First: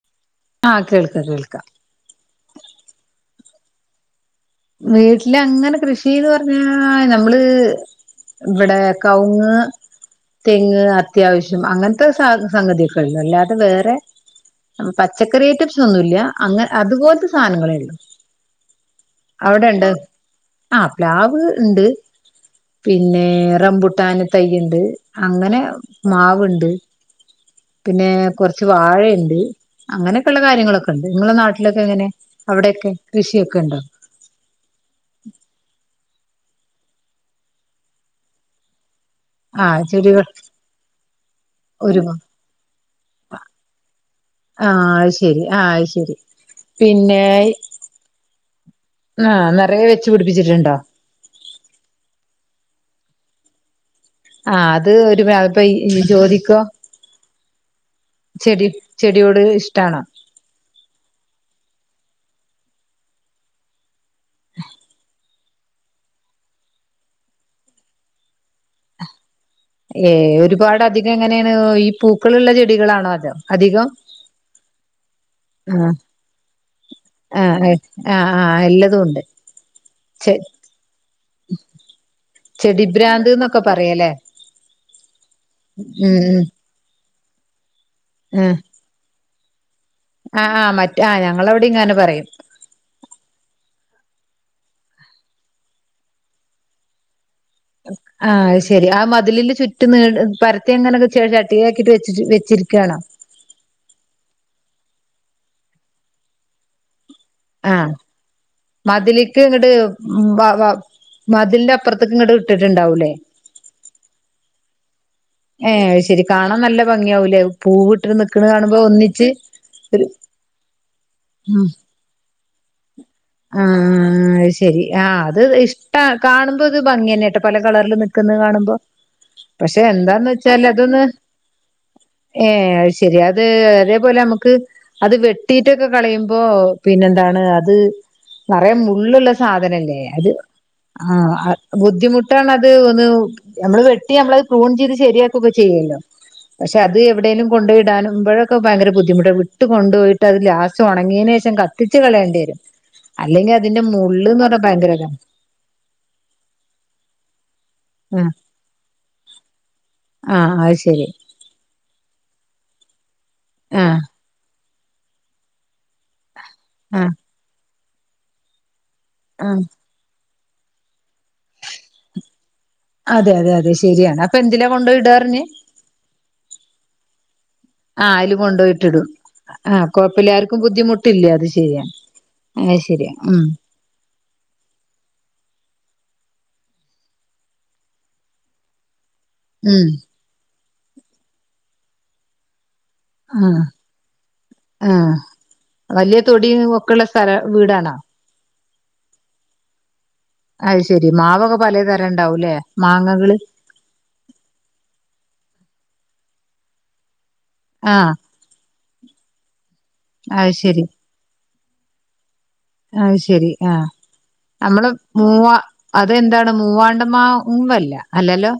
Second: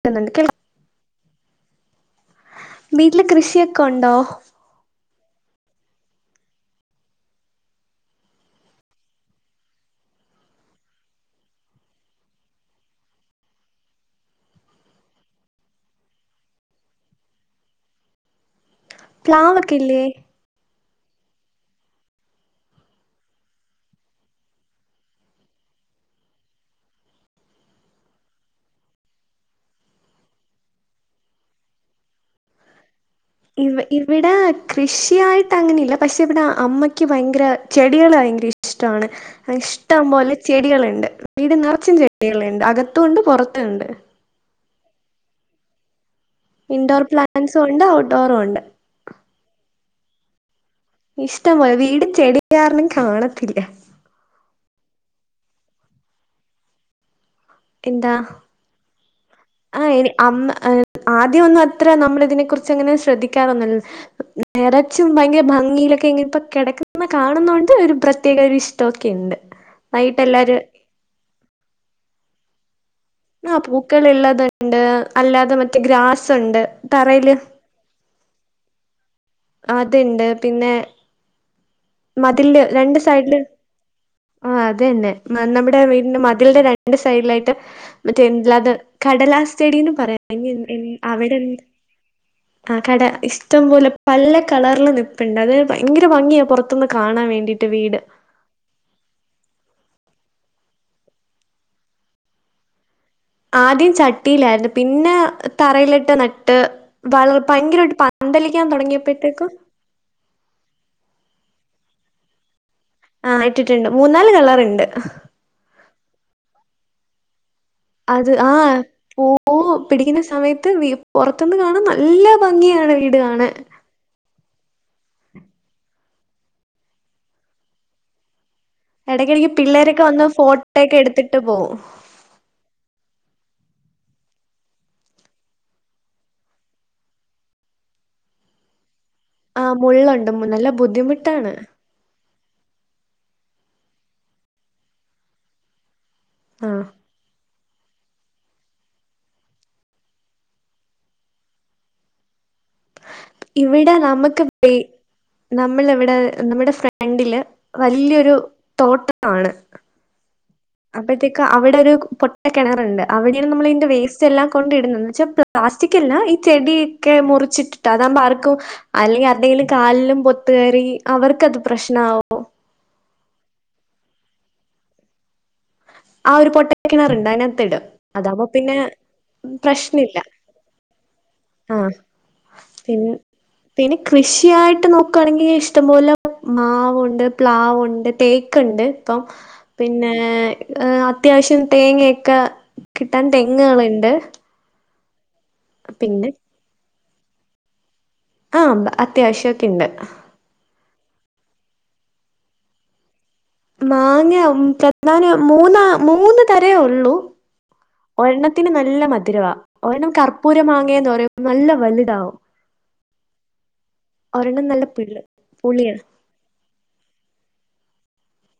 പറ്റുന്നുണ്ട് കേൾ ആഹ് കേൾക്ക കേൾക്ക. വീട്ടില് കൃഷിയൊക്കെ ഉണ്ടോ? വീട്ടിലങ്ങനെ കൃഷിന്ന് പറഞ്ഞാ നമ്മള്. ഇവിടെ കൗങ്ങ് തെങ്ങ് അത്യാവശ്യം അങ്ങനത്തെ സംഗതി ഒക്കെള്ളൂ അല്ലാതെ വേറെ. പച്ചക്കറി ഐറ്റംസ് ഒന്നുമില്ല അങ്ങ അതുപോലത്തെ സാധനങ്ങളെ ഉള്ളു. പ്ലാവൊക്കെ അവിടെണ്ട് ഇല്ലേ ആഹ് പ്ലാവ് ഉണ്ട്. പിന്നെ റംമ്പുട്ടാന് തൈയുണ്ട് അങ്ങനെ മാവുണ്ട്. പിന്നെ കൊറച്ച് വാഴയുണ്ട്. അങ്ങനെയൊക്കെയുള്ള കാര്യങ്ങളൊക്കെ ഉണ്ട് നിങ്ങളെ നാട്ടിലൊക്കെ എങ്ങനെ അവിടെക്കെ കൃഷിയൊക്കെ ഉണ്ടോ. വിടെ കൃഷിയായിട്ട് അങ്ങനെയില്ല പക്ഷെ ഇവിടെ അമ്മയ്ക്ക് ഭയങ്കര ചെടികള് ഭയങ്കര ഇഷ്ടാണ് ആഹ് ഇഷ്ടം ചെടികൾ പോലെ ചെടികള്ണ്ട് വീട് നെറ്ച്ചും ഒരുപാ ചെടികളുണ്ട് അകത്തുംണ്ട് പൊറത്തുണ്ട് ആഹ് ശെരി ആഹ് ശരി ഇൻഡോർ പിന്നെ പ്ലാന്ൻറ്സും ഉണ്ട് ഔട്ട്ഡോറും ണ്ട് ആഹ് നെറയെ വെച്ച് പിടിപ്പിച്ചിട്ടുണ്ടോ ഇഷ്ടംമ്പോലെ വീട് ചെടി കാരണം കാണത്തില്ല ആഹ് അത് ഒരുപാ ഇപ്പയ് ജോദിക്കോ എന്താ ചെടി ചെടിയോട് ഇഷ്ടാണോ അമ്മ് ഏ ആദ്യം ഒന്നും അത്ര നമ്മള് ഇതിനെക്കുറിച്ചങ്ങനെ ശ്രദ്ധിക്കാറൊന്നു നെറച്ചും ഭയങ്കര ഭംഗിയിലൊക്കെ ഇങ്ങനെ ഇപ്പോ കെടക്കുന്ന കാണുന്നൊണ്ട് ഒരു പ്രത്യേക ഒരുഷ് ഷ്ട ഒക്കെണ്ട് വൈകിയിട്ട് എല്ലാരും തെങ്ങനെയാണ് ഈ പൂക്കളുള്ള ചെടികളാണോ അതോ ആഹ് അധികം പൂക്കള് ള്ളത്ണ്ട് അല്ലാതെ മറ്റേ ആഹ് ഗ്രാസ്ണ്ട് തറയില് ആഹ് ആഹ് ആഹ് എല്ലതും ഉണ്ട് അത്ണ്ട് ചെ പിന്നെ മതില്ല് രണ്ട് ചെടിഭ്രാന്ത് സൈഡില് എന്നൊക്കെ പറയല്ലേ ആഹ് അതന്നെ ന്ന നമ്മുടെ വീടിന്റെ ഉം മതിൽന്റെ ര ണ്ട് സൈഡിലായിട്ട് മറ്റേ ഉം [unintelligible] കടലാസ് ചെടിനും പറയാം ആഹ് ആഹ് ആഹ് [unintelligible] മറ്റേ ആഹ് അവിടെന്ത് ഞങ്ങളവിടെ ഇങ്ങനെ പറയും ആഹ് കട ഇഷ്ടം പോലെ പല കളറില് നിപ്പ്ണ്ട് അത് ഭയങ്കര ഭംഗിയാ പൊറ ത്ത്ന്ന് കാണാൻ വേണ്ടി ആഹ് അഅ് ശരി ആ മതിലില് ചുറ്റും നീണ്ട് പരത്തി അങ്ങനെക്കെ [unintelligible] ആക്കിയിട്ട് വെച്ച് വെച്ചിരിക്കുകയാണോ? ആദ്യം ചട്ടിയിലായിരുന്നു പിന്നെ തറയിലിട്ട് നട്ട് വളർ ആഹ് ഭയങ്കരായിട്ട് പന്തലിക്കാൻ തൊടങ്ങിയപ്പോഴത്തേകും ഉം ബാവാ മതിൽന്റെ അപ്പറ്ത്ത്ക്ക് ഇങ്ങട്ട് ഇട്ടിട്ടുണ്ടാവൂല്ലേ ആഹ് ഇട്ട്ട്ട്ണ്ട് മൂന്നാല് കളറ്ണ്ട് ഏഹ് അഅ് ശെരി കാണാൻ നല്ല ഭംഗിയാവൂലേ പൂവിട്ട് അത് നിക്കണ കാണുമ്പോ ആഹ് ഒന്നിച്ച് പൂവ് പിടിക്കുന്ന സമയത്ത് വി പൊറത്ത്ന്ന് ഉം കാണാൻ ന ല്ല ഭംഗിയാണ് വീട് കാണാൻ ആഹ് അത് ശരി ആഹ് അത് ഇഷ്ടാ കാണുമ്പത് ഭംഗിന്നെട്ടോ പല കളർല് നിക്ക്ന്നത് കാണുമ്പോ എടയ്ക്കിടക്ക് പിള്ളേരൊക്കെ വന്നു ചെലത് ന് ഏഹ് അഅ് ശെരി അത് അതേപോലെ നമക്ക് അത് വെട്ടിട്ടൊക്കെ കളയുമ്പോ പിന്നെന്താണ് അത് നറയെ മുള്ള്ള്ള ആ സാധനല്ലേ അത് മുള്ളുണ്ട് നല്ല ആഹ് ബുദ്ധിമുട്ടാണ് അഅ് ബുദ്ധിമു ട്ടാണ് അത് ഒന്ന് നമ്മള് വെട്ടി നമ്മളത് പ്രൂൺ ചെയ്ത് ശരിയാക്കൊക്കെ ചെയ്യല്ലോ ആ പക്ഷെ അത് എവിടെലും കൊണ്ടോയിടാനും മ്പഴൊക്കെ ഭയങ്കര ബുദ്ധിമുട്ടാ വിട്ട് കൊണ്ടുപൊയിട്ട് അത് ലാസ്റ്റ് ഒണങ്ങിയതിന് ശേഷം കത്തിച്ച് കളയണ്ടി വരും അല്ലെങ്കി അതിന്റെ മുള്ള് ന്ന് പറ്ഞ്ഞാ ഭയങ്കര താ നമ്മളവിടെ നമ്മുടെ ഫ്രണ്ടില് ആഹ് വല്ല്യൊരു തോട്ടമാണ് ആഹ് അഅ്ശെ അപ്പോഴത്തേക് അവിടെ ഒരു പൊട്ട കെണറുണ്ട് അവിടെയാണ് നമ്മൾ ഇതിന്റെ ആഹ് വേസ് ചെല്ലാം കൊണ്ട ഇടുന്നുന്ന് വെച്ചാ പ്ലാസ്റ്റിക് അല്ലാ ഈ ആഹ് ചെടിയൊക്കെ മുറിച്ചിട്ടിട്ട് അതാവുമ്പം ആർക്കും അല്ലെങ്കി ആഹ് ആര്ടെങ്കിലും കാലിലും പൊത്ത് കേറി അവതക്കത് പ്രശ്നാവും അതെ അതെ അതെ ശരിയാണ് അപ്പൊ എന്തിലാ കൊണ്ടയിടാ അർഞ്ഞ്? ആഹ് ഒരു പൊട്ടക്കിണറ്ണ്ട് അതിനകത്ത്ടും ആഹ് അയില് അതാകുമ്പോ പിന്നെ കൊണ്ടോയിട്ടിടും ആഹ് പ്രശ്നമില്ല കൊഴപ്പില്ല ആർക്കും ബുദ്ധിമുട്ടില്ല അത് ശരിയാ ആ അഅ് പിൻ ശരിയാ ഉം പിന്നെ കൃഷിയായിട്ട് നോക്കാണെങ്കി ഇഷ്ടം പോല മാവുണ്ട് പ്ലാവുണ്ട് തേക്ക്ണ്ട് പ്പം ഉം പിന്നേ അത്യാവശ്യം തേങ്ങയൊക്കെ കിട്ടാൻ ആഹ് തെങ്ങ്‌കളുണ്ട് ആഹ് അവല്ല്യ തൊടി ഒക്കെള്ള സ്ഥല വീടാണോ? ആഹ് അത്യാവശ്യൊക്കിണ്ട്. അത് ശെരി മാവൊക്കെ പലേ തരം ണ്ടാവും ല്ലെ മാങ്ങകള്. മാങ്ങ ചെത്താന് മൂന്നാ മൂന്ന് തരേ ഉള്ളൂ ആഹ്. ഒരെണ്ണത്തിന് നല്ല മധുരവാ ഒരെണ്ണം അത് കർപ്പൂര ശരി മാങ്ങയെന്ന് പറയു നല്ല വലുതാവും. അത് ശെരി ആഹ് ഒരെണ്ണം നല്ല നമ്മള് പിള്ള് മൂവാ പുളിയ അതെന്താണ് മൂവാണ്ടമാവ് ഉമ്മല്ല അല്ലല്ലോ?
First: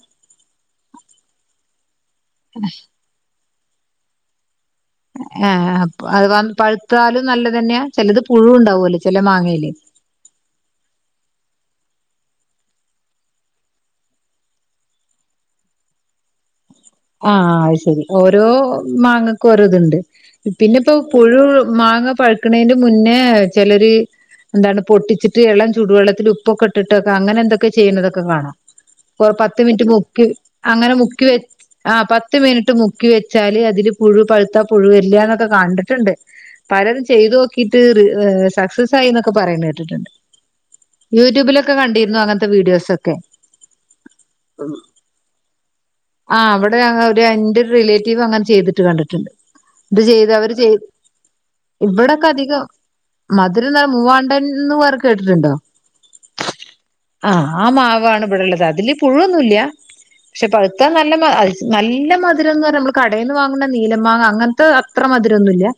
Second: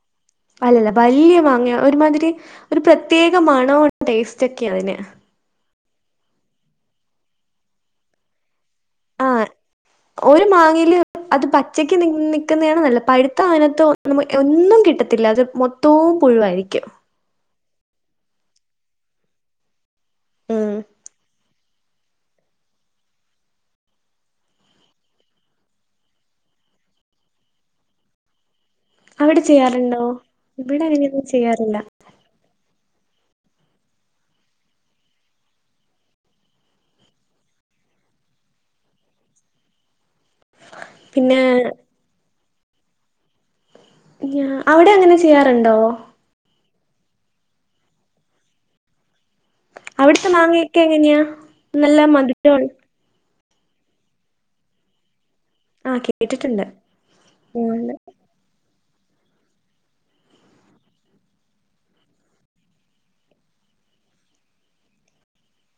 അല്ലല്ല വലിയ മാങ്ങയ ഒരുമാതിരി ഒരു പ്രത്യേക മണോം ടേസ്റ്റ് ക്കെ അതിന്. ഏഹ് അ പ പഴുത്താലും നല്ലതെന്നാ ചെലത് പുഴു ണ്ടാവൂലേ ചെല ആ മാങ്ങേല്. ഒരു മാങ്ങയില് അത് പച്ചക്ക് നി നിക്ക്ന്നാണ് നല്ലത് പഴുത്ത അയിനാത്ത് ഒന്നും കിട്ടത്തില്ല അത് മൊ തോം പുഴുവായിരിക്കും. ആഹ് അയ് ശരി ഓരോ മാങ്ങക്കും ഓരോത്ണ്ട് ഉം പിന്നിപ്പോ പുഴു മാങ്ങ പഴക്ക്ണേന്റെ മുന്നേ ചെലര് എന്താണ് പൊട്ടിച്ചിട്ട് എളം ചൂടുവെള്ളത്തിൽ ഉപ്പൊക്കെ ഇട്ട്ട്ടക്ക അങ്ങനെ എന്തൊക്കെ ചെയ്യുന്നതൊക്കെ കാണാം. കോ അവിടെ പത്ത് മിനിറ്റ് ചെയ്യാറുണ്ടോ മുക്കി ഇവിടെ അങ്ങനെ മുക്കി അങ്ങനെയൊന്നും വെ ചെയ്യാറില്ല ആ പത്ത് മിനിറ്റ് മുക്കി വെച്ചാല് അതില് പുഴു പഴുത്ത പുഴു വെരില്ലാന്നൊക്കെ കാണ്ടിട്ട്ണ്ട്. പലരും ചെയ്തോക്കീട്ട് സക്സസ് ആയി ന്നൊക്കെ പറയ്ണ കേട്ടിട്ട്ണ്ട്. പിന്നെ യൂട്യൂബിലൊക്കെ കണ്ടിര്ന്നോ അങ്ങനത്തെ വീഡിയോസൊക്കെ. ഇല്ല്യ അവ്ടെ അങ്ങനെ ചെയ്യാറുണ്ടോ ആ അവ്ടെ ഒരു എന്റെ റിലേറ്റീവ് അങ്ങനെ ചെയ്തിട്ട് കണ്ടിട്ട്ണ്ട്. ഇത് അവിടുത്തെ ചെയ്തവര് മാങ്ങയൊക്കെ ചെയ്യും എങ്ങനെയാ നല്ല ഇവിടക്കെ അധികം മധുരം മധുരം ന മൂവാണ്ടൻ ന്ന് പർ കേട്ടിട്ട്ണ്ടോ ആ കേട്ടിട്ടുണ്ട് ആഹ് ആ മാവാണ് ഇവിടിള്ളത് അതില് പുഴൊന്നുല്ല്യ ക്ഷെ പഴുത്ത നല്ല മ നല്ല മധുരംന്ന് പറയും മ്മള് കടേന്ന് വാങ്ങുന്ന നീല മാങ്ങ അങ്ങൻത്തെ അത്ര മധുരൊന്നുല്ലൃ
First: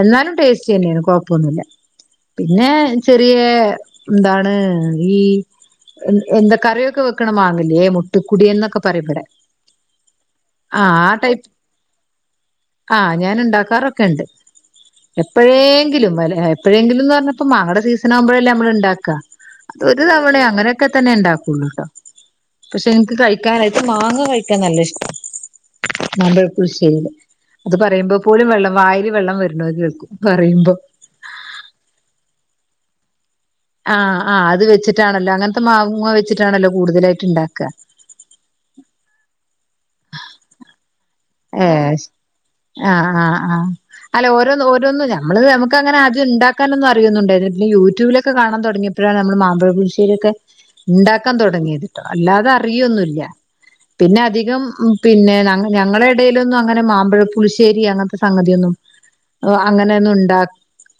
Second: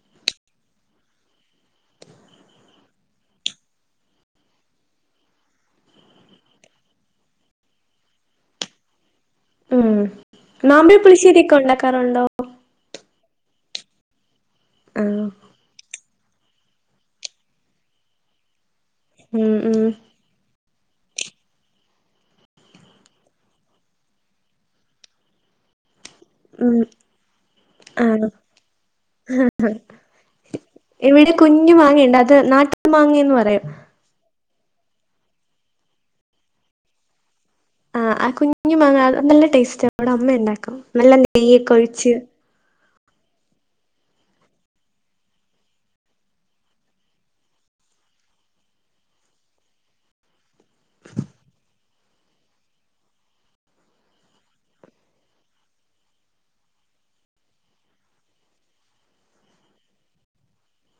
എന്നാലും ടേസ്റ്റ്ന്നെയാണ് കൊഴപ്പൊന്നുല്ല. പിന്നെ ചെറിയ എന്താണ് ഈ എന്താ കറിയൊക്ക വെക്കണ മാങ്ങല്ല്യേ മുത്തുക്കുടിയൻ ന്നൊക്കെ പറയും ഇവ്ടെ. ഉം മാമ്പഴ പുളിശ്ശേരിയൊക്കെ ഒണ്ടാക്കാറൊണ്ടോ ആഹ് ഞാൻ ഉണ്ടാക്കാറൊക്കെണ്ട് ആ എപ്പഴേങ്കിലും വല്ല എപ്പഴേങ്കിലുംന്ന് പർഞ്ഞ പ്പ മാങ്ങേടെ സീസണ ആവുംമ്പഴല്ലേ അമ്മളിണ്ടാക്ക ഉം അത് ഉം ഒരു തവണയ അങ്ങന ക്ക തന്നിണ്ടാക്കൂള്ളൂട്ടാ പക്ഷെ ഏൻക്ക് കഴിക്കാനായിട്ട് മാങ്ങ കഴിക്കാൻ നല്ല ഇഷ്ട്ടാ മാംമ്പഴ ഉം പുളിശേരിലെ അത് ആ പറയുമ്പോ പോലും വെള്ളം വായില് വെള്ളം വെരുണു അത് കേൾക്കു പറയുംമ്പം. ഇവിടെ കുഞ്ഞ് മാങ്ങെണ്ട് അത് നാട്ടു മാങ്ങേന്ന് പറയും. ആഹ് ആ അത് വെച്ചിട്ടാണല്ലോ അങ്ങൻത്തെ മാവുങ്ങ വെച്ചിട്ടാണല്ലോ കൂടുതലായിട്ട്ണ്ടാക്ക. ആ ആ കുഞ്ഞു മാങ്ങ നല്ല ടേസ്റ്റ് ഇവ്ട അമ്മയിണ്ടാക്കും നല്ല നെയ്യൊക്കെ ഏസ് ഒഴിച്ച് ആഹ് ആഹ് ആഹ്. അല്ല ഓരോന്ന് ഓരോന്ന് നമ്മള് നമുക്കങ്ങനെ അതിണ്ടാക്കാനോന്നും അറിയുന്നുണ്ടായിരി പിന്നെ യൂട്യൂബിലൊക്കെ കാണാൻ തൊടങ്ങീ ഇപ്പഴാണ് നമ്മള് മാമ്പഴ പുളുശ്ശേരിക്ക ഇണ്ടാക്കാൻ തൊടങ്ങിയത്. അല്ലാതെ അറിയൊന്നുല്ലൃ പിന്നെ അധികം പിന്നെ ഞ ഞങ്ങള് ളിടയിലൊന്നും അങ്ങനെ മാംമ്പഴ പുളുശ്ശേരി അങ്ങനത്തെ സംഗതിയൊന്നും ഓ അങ്ങനെയൊന്നുണ്ടാ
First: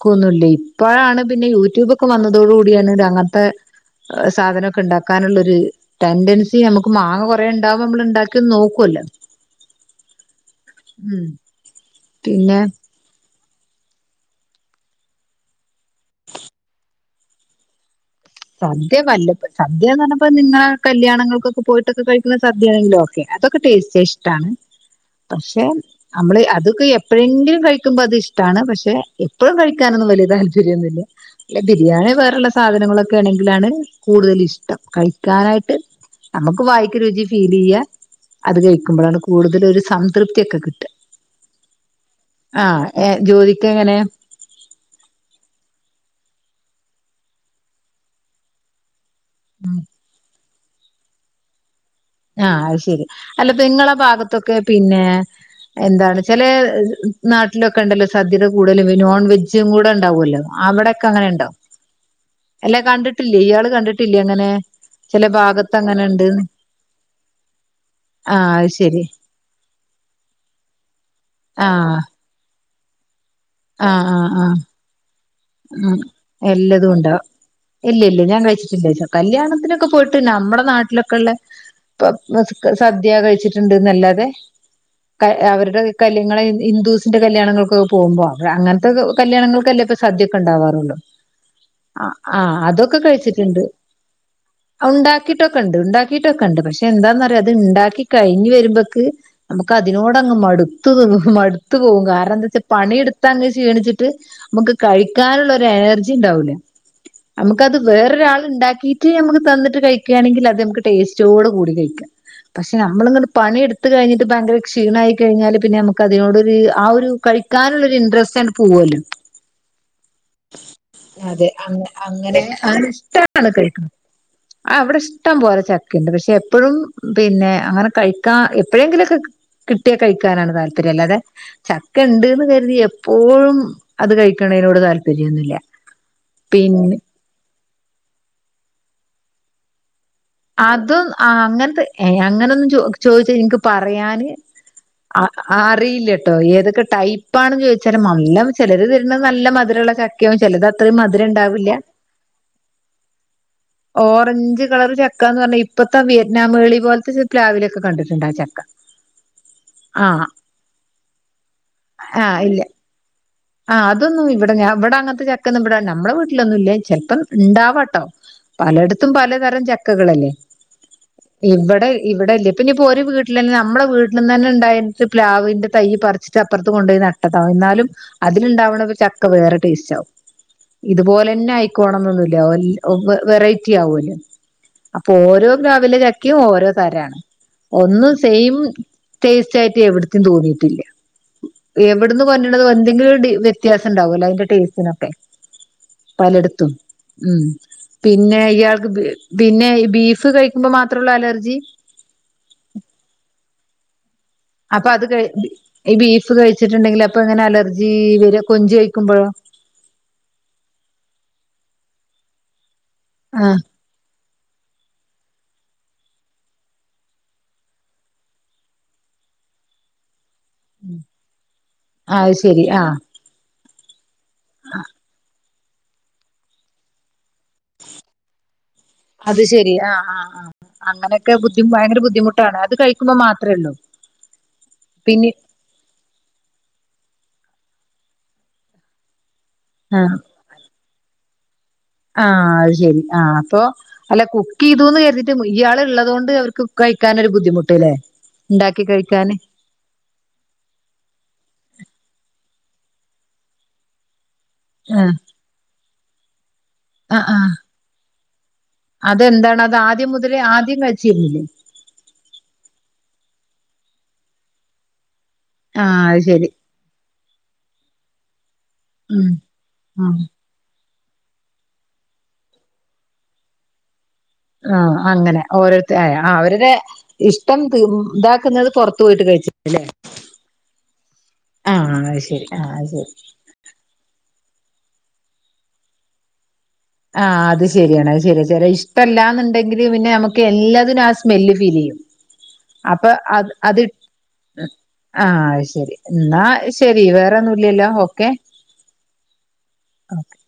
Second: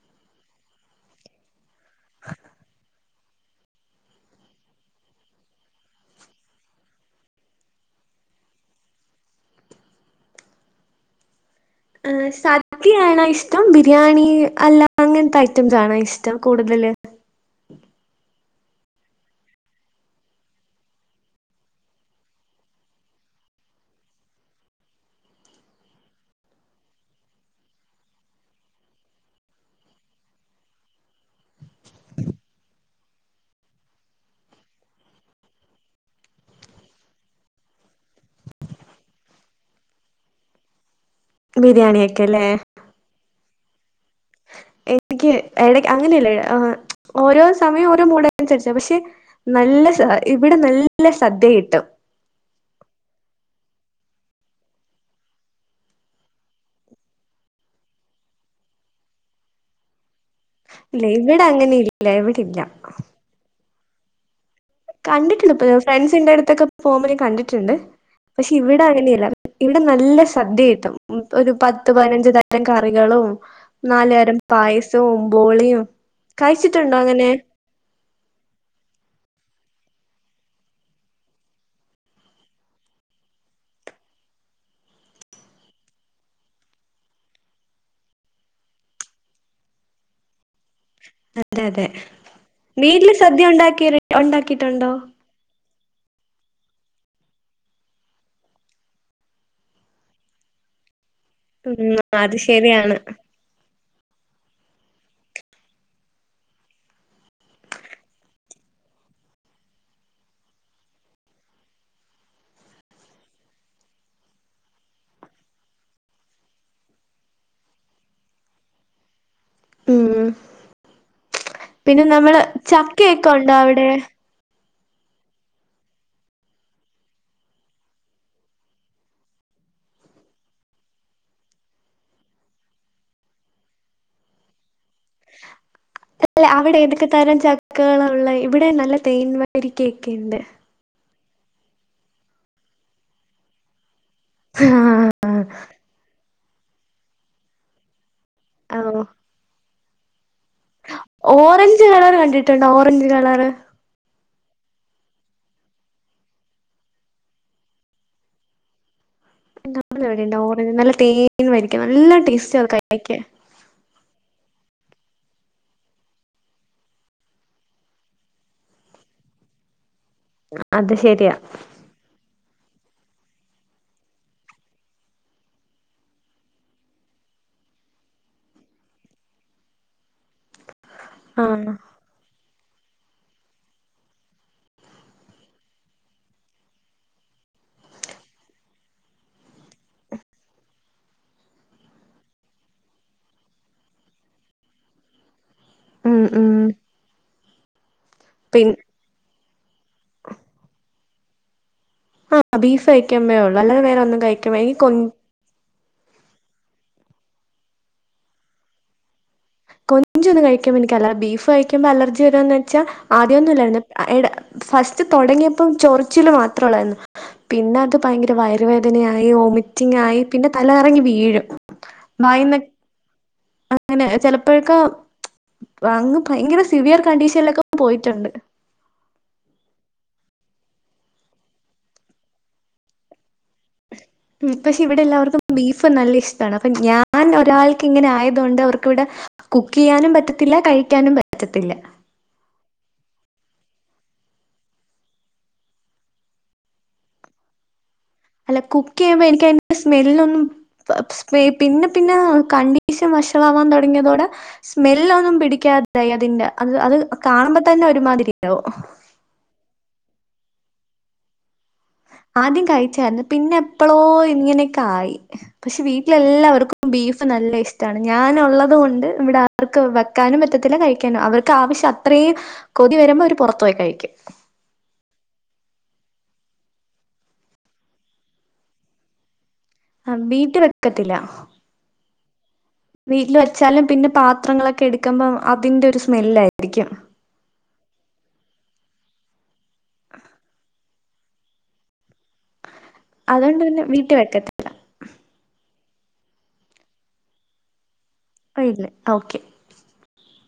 ക്കുന്നുല്ലൃ ഇപ്പൊഴാണ് പിന്നെ യൂ ട്യൂബൊക്കെ വന്നതോടു കൂടിയാണ് അങ്ങൻത്തെ സാധനൊക്കെ ഇണ്ടാക്കാനുള്ളൊര് ടെൻഡൻസി ഞമക്ക് മാങ്ങ കൊറേണ്ടാവുംമ്പോ അമ്മളിണ്ടാക്കി നോക്കുവല്ലോ. ഉം ആ സ പിന്നെ ദ്യാണോ ഇഷ്ടം ബിരിയാണി അല്ല അങ്ങൻത്തെ ഐറ്റംസാണോ ഇഷ്ടം കൂടുതല് സദ്യ വല്ലപ്പ സദ്യാന്ന് പറഞ്ഞപ്പോ നിങ്ങള കല്യാണങ്ങൾക്കൊക്കെ പോയിട്ടൊക്ക കഴിക്കുന്ന സദ്യാണെങ്കിലോ അതൊക്കെ ടേസ്റ്റെയ്യാൻ ഇഷ്ടാണ് പക്ഷെ നമ്മള് അതൊക്കെ എപ്പോഴെങ്കിലും കഴിക്കുംമ്പോ അതിഷ്ട്ടാണ് പക്ഷെ എപ്പഴും കഴിക്കാനൊന്നും വലൃ താല്പര്യൊന്നുല്ല അല്ല ബിരിയാണി വേറുള്ള സാധനങ്ങളൊക്കാണെങ്കിലാണ് കൂടുതൽ ഇഷ്ടം കഴിക്കാനായിട്ട് നമുക്ക് വായിക്ക് രുചി ഫീലെയ്യ അത് കഴിക്കുംമ്പൊഴാണ് കൂടുതലൊരു സംതൃപ്തിയൊക്കെ കിട്ടാ ബിരിയാണിക്കല്ലേ എഹ് ജോലിക്കെങ്ങനെയാ? എനിക്ക് അങ്ങനെയല്ല ഓരോ സമയം ഓരോ മൂഡ് അനുസരിച്ച പക്ഷെ നല്ല സാ ഇവിടെ നല്ല സദ്യ കിട്ടും ആഹ് അഹ് ശെരി അല്ല നിങ്ങളെ ഭാഗത്തൊക്കെ പിന്നെ എന്താണ് ചെലേ നാട്ടിലൊക്കെ ഇണ്ടല്ലോ സദ്യയുടെ കൂടെ നോൺ വെജും കൂടെ ഇണ്ടാവൊല്ലോ? അവ്ടെക്കെ ഇല്ല ഇവിടെ അങ്ങനെണ്ടോ? അങ്ങനെ ഇല്ല ഇവിടെ എല്ല ഇല്ല കണ്ടിട്ടില്ലേ? ഇയാള് കണ്ടിട്ടില്ലേ അങ്ങനെ? ചെല കണ്ടിട്ടിണ്ട് ഇപ്പ ഭാഗത്ത് അങ്ങനെ ഫ്രണ്ട്സിന്റെ ഇണ്ട്ന്ന് അടുത്തൊക്കെ പോ വുമ്പോ ഞാൻ കണ്ടിട്ടുണ്ട് ആഹ് പക്ഷെ അത് ഇവിടെ ശരി അങ്ങനെയല്ല ഇവിടെ നല്ല സദ്യ കിട്ടും ഉം ഒരു പത്ത് ആഹ് പതിനഞ്ചത് തരം കറികളും ആഹ് നാല് ആഹ് തരം ആഹ് പായസ സവും ബോളിയും കഴിച്ചിട്ടുണ്ടോ അങ്ങനെ? ഇല്ലല്ല ഞാൻ കഴിച്ചിട്ടില്ല കല്യാണത്തിനൊക്കെ പോയിട്ട് നമ്മുടെ നാട്ടിലൊക്കെള്ള ഇപ്പം സദ്യ കഴിച്ചിട്ട്ണ്ട് എന്നല്ലാതെ അവരുടെ കല്യാണ ഇങ്ങളെ ഹിന്ദൂസിന്റെ കല്യാണങ്ങൾക്കൊക്കെ പോകുമ്പോ അവ അങ്ങനത്തെ കല്യാണങ്ങൾക്കല്ലേ ഇപ്പൊ സദ്യ സദ്യയെക്കെ ഇണ്ടാവാറൊള്ളു അതെ അതെ ആഹ് ആഹ് അതൊക്കെ വീട്ടില് സദ്യ കഴിച്ചിട്ടുണ്ട് ഉണ്ടാക്കി ഉണ്ടാക്കിട്ടുണ്ടോ ഉണ്ടാ ക്കിയ്ട്ടൊക്കെണ്ട് ഉണ്ടാക്കിയ്ട്ടൊക്കെ ഇണ്ട് പക്ഷെ എന്താന്നറിയേ ഇത് ഇണ്ടാക്കി കഴിഞ്ഞ് വരുമ്പയേക്ക് നമുക്ക് അതിനോടങ്ങ് മടു ത്തും മടുത്തു ഉം പോവും അത് കാരണം എന്തെച്ചാല് ശരിയാണ് പണിയെടുത്തങ്ങ് ക്ഷീണിച്ചിട്ട് നമുക്ക് കഴിക്കാനുള്ളൊരു എനർജിണ്ടാവൂല അമ്മക്കത് വേറൊരാള് ഇണ്ടാക്കിയിട്ട് നമുക്ക് തന്നിട്ട് കഴിക്കാണെങ്കി അത് നമുക്ക് ടേസ്റ്റോട് കൂടി കഴിക്കാ പക്ഷെ നമ്മള് ഇങ്ങട്ട് പണിയെടുത്ത് കഴിഞ്ഞിട്ട് ഭയങ്കര ക്ഷീണായി കഴിഞ്ഞാല് പിന്നെ നമുക്ക് അതിനോടൊര് ആ ഒരു കഴി കാനുള്ളൊരു ഇൻട്രസ്റ്റ് ആണ്ട് പോവല്ലോ? ഉം അതെ അങ്ങ പിന്നെ നമ്മള് അങ്ങനെ ആ ഇഷ്ട്ടം ചക്കയൊക്കെ പോലെ ഉണ്ടോ കഴിക്കും അവിടെ ആഹ് ഇവിടെ ഇഷ്ടം പോലെ ചക്കയിണ്ട് പക്ഷെ എപ്പഴും പിന്നെ അങ്ങനെ കഴിക്കാ എപ്പഴെങ്കിലൊക്കെ കി കിട്ടിയാ കഴിക്കാനാണ് താല്പര്യം അല്ലാതെ ചക്ക ഇണ്ട്ന്ന് കരുതി എപ്പോഴും അത് കഴി ക്ക്ണേനോട് താൽപര്യ അല്ല അവിടെ ഏതൊക്കെ തരം ചക്കകള ഒള്ളെ? ഇവിടെ നല്ല തേൻ വരിക്ക ഒക്കെയ്ണ്ട് അതും ആഹ് അങ്ങനത്തെ ഏഹ് അങ്ങനെന്നും ചോയ്ച്ചാ ഇൻക്ക് പറയാന് ആഹ് അറിയില്ലട്ടോ ഏതൊക്കെ ടൈപ്പാണ് എന്ന് ചോദിച്ചാല് എല്ലാം ഓ ചെലര് തരുന്നത് നല്ല മധുരള്ള ചക്കയാകും ചെലത് അത്ര ഓറഞ്ച് കളറ് കണ്ടിട്ടുണ്ടോ? Orange colour? ഓറഞ്ച് കളറ് ചക്ക ചക്കാന്ന് പറഞ്ഞ ഇപ്പത്തെ വിയറ്റ്നാം മേളി പോലത്തെ പ്ലാവിലെക്കെ കണ്ടിട്ടുണ്ട് ആ ചക്ക നമ്മളെ ആ എവിടെയിണ്ട് ഓറഞ്ച് നല്ല തേൻ വെരിക്ക നല്ല ആ ഇല്ല ടേസ്റ്റാ അത് കഴിക്കാൻ ആഹ് അതൊന്നും ഇവിടെ ഇവിടെ അങ്ങനത്തെ ചക്കയെന്നും ഇവിടെ നമ്മളെ വീട്ടിലൊന്നും ഇല്ലേ ചെൽപ്പം ഇണ്ടാവട്ടോ? പലയിടത്തും പലതരം ചക്കകളല്ലേ? അത് ശരിയാ ഇവിടെ ഇവിടെ ഇല്ല പിന്നെപ്പൊ ഒരു വീട്ടിലന്നെ നമ്മടെ വീട്ടിൽന്നന്നെ ഇണ്ടായിട്ട് പ്ലാവിന്റെ തയ്യ് പറിച്ചിട്ട് അപ്പുറത്ത് കൊണ്ടോയി നട്ട എന്നാലും അതില്ണ്ടാവ്ണ ചക്ക വേറെ ടേസ്റ്റാകും ഇതുപോലെന്നെ ആഹ് ആയിക്കോണം എന്നൊന്നുല്ല ഓ വെറൈറ്റി ആവോല്ലോ? അപ്പൊ ഓരോ പ്ലാവിലെ ചക്കയും ഓരോ തരാണ് ഒന്നും സെയിം ടേസ്റ്റായിട്ട് എവിടിത്തിം തോന്നിയിട്ടില്ല എവടെന്ന് കൊണ്ടര്ന്നതും എന്തെങ്കി ലും ഒരു വ്യത്യാസം ഇണ്ടാവല്ലോ? അതിന്റെ ടേസ്റ്റിനൊക്കെ ഉം ഉം പലയിടത്തും ഉം പിന്നെ പിൻ ഇയാൾക്ക് പിന്നെ ഈ ബീഫ് കഴിക്കുമ്പോ മാത്രഉള്ളു അലർജി ആഹ് ബീഫ് കഴികുമ്പഴേ ഉള്ളു അല്ലാതെ വേറെ ഒന്നും കഴി അപ്പൊ അത് കഴി ഈ ബീഫ് കഴിച്ചിട്ടുണ്ടെങ്കിൽ അപ്പൊ എങ്ങനെ അലർജി വരും കൊഞ്ചു കഴിക്കുമ്പഴോ കൊഞ്ച് ഒന്നും കഴിക്കുമോ എനിക്കല്ല ബീഫ് കഴിക്കുമ്പോ അലർജി വരാന്ന് വച്ചാ ആദ്യം ഒന്നും ആഹ് ഇല്ലായിരുന്നു എടാ ഫസ്റ്റ് തൊടങ്ങിയപ്പോം ചൊറിച്ചില് മാത്ര ഉള്ളായിരുന്നു പിന്നെ അത് ഭയങ്കര വയറുവേദനയായി വൊമിറ്റിംഗ് ആയി പിന്നെ തല കറങ്ങി വീഴും അത് വായിന്ന് ശരി ആഹ് അങ്ങനെ ചെലപ്പഴൊക്കെ അങ്ങ് ഭയങ്കര സിവിയർ കണ്ടീഷനിലൊക്കെ പോയിട്ടുണ്ട് അത് ശെരി ആഹ് ആഹ് ആഹ് അങ്ങനെഒക്കെ ബുദ്ധിമുട്ട് ഭയങ്കര ബുദ്ധിമുട്ടാണ് അത് കഴിക്കുമ്പോ മാത്രേള്ളൂ ഉം പക്ഷെ ഇവിടെ എല്ലാവർക്കും ബീഫ് നല്ല ഇഷ്ടാണ് അപ്പൊ ഞാൻ ഒരാൾക്ക് ഇങ്ങനെ ആയതുകൊണ്ട് അവർക്കിവിടെ കുക്ക് ചെയ്യാനും പറ്റത്തില്ല കഴിക്കാനും പറ്റത്തില്ല ആഹ അത് ശെരി ആഹ അപ്പൊ അല്ല കുക്ക് ചെയ്തൂന്ന് കരുതിട്ട് ഇയാൾ ഇള്ളതുകൊണ്ട് അവർക്ക് കഴിക്കാനൊര് ബുദ്ധിമുട്ട്ല്ലേ അല്ല ഉണ്ടാക്കി കുക്ക് ചെയ്യുമ്പോ കഴിക്കാന് എനിക്ക് അതിന്റെ സ്മെല്ലൊന്നും പിന്നെ പിന്നെ കണ്ടീഷൻ വഷളാവാൻ തൊടങ്ങിയതോടെ സ്മെൽ ആഹ് ഒന്നും പിടിക്കാതായി അതിന്റെ അത് അത് ആഹ് ആഹ് കാണുമ്പോ തന്നെ ഒരുമാതിരി ആവും അതെന്താണ് അത് ആദ്യം മുതലേ ആദ്യം കഴ്ച്ചിരിന്നില്ലേ ആദ്യം കഴിച്ചായിരുന്നു പിന്നെ എപ്പളോ ഇങ്ങനെയൊക്കെ ആയി പക്ഷെ ആഹ് അത് ശരി വീട്ടിലെല്ലാവർക്കും ബീഫ് നല്ല ഇഷ്ടാണ് ഞാനുള്ളത് കൊണ്ട് ഉം ഇവിടെ ആർക്കും വെക്കാനും പറ്റത്തില്ല കഴി അവർക്ക് ആവശ്യം അത്രേയും കൊതി വരുമ്പോ അവര് പുറത്തു പോയി കഴിക്കും ഉം അങ്ങനെ ഓരോരുത്തരായ അവരുടെ ഇഷ്ടം ഇതാക്കുന്നത് പുറത്തു പോയിട്ട് കഴിച്ചിട്ടല്ലേ വീട്ടി വെക്കത്തില്ല ആഹ അത് ശരി ആഹ് അത് ശരി വീട്ടിൽ വെച്ചാലും പിന്നെ പാത്രങ്ങളൊക്കെ എടുക്കുമ്പോ അതിന്റെ ഒരു സ്മെല്ല് ആയിരിക്കും ആഹ് അത് ശെരിയാണ് അത് ശെരിയാ ഇഷ്ടല്ലാന്ന്ണ്ടെകിൽ പിന്നെ നമുക്ക് എല്ലാതിനും ആഹ് സ്മെൽ സ്മെല്ല് ഫീൽ ചെയ്യും അപ്പൊ അതുകൊണ്ട് അത് പിന്നെ ഇട് വീട്ടിൽ വെക്കത്തില്ല. ആഹ് ശെരി എന്നാ ശെരി വേറെ ഒന്നും ഇല്ല്യല്ലോ ഓക്കെ ഇല്ല ഓക്കെ [unintelligible]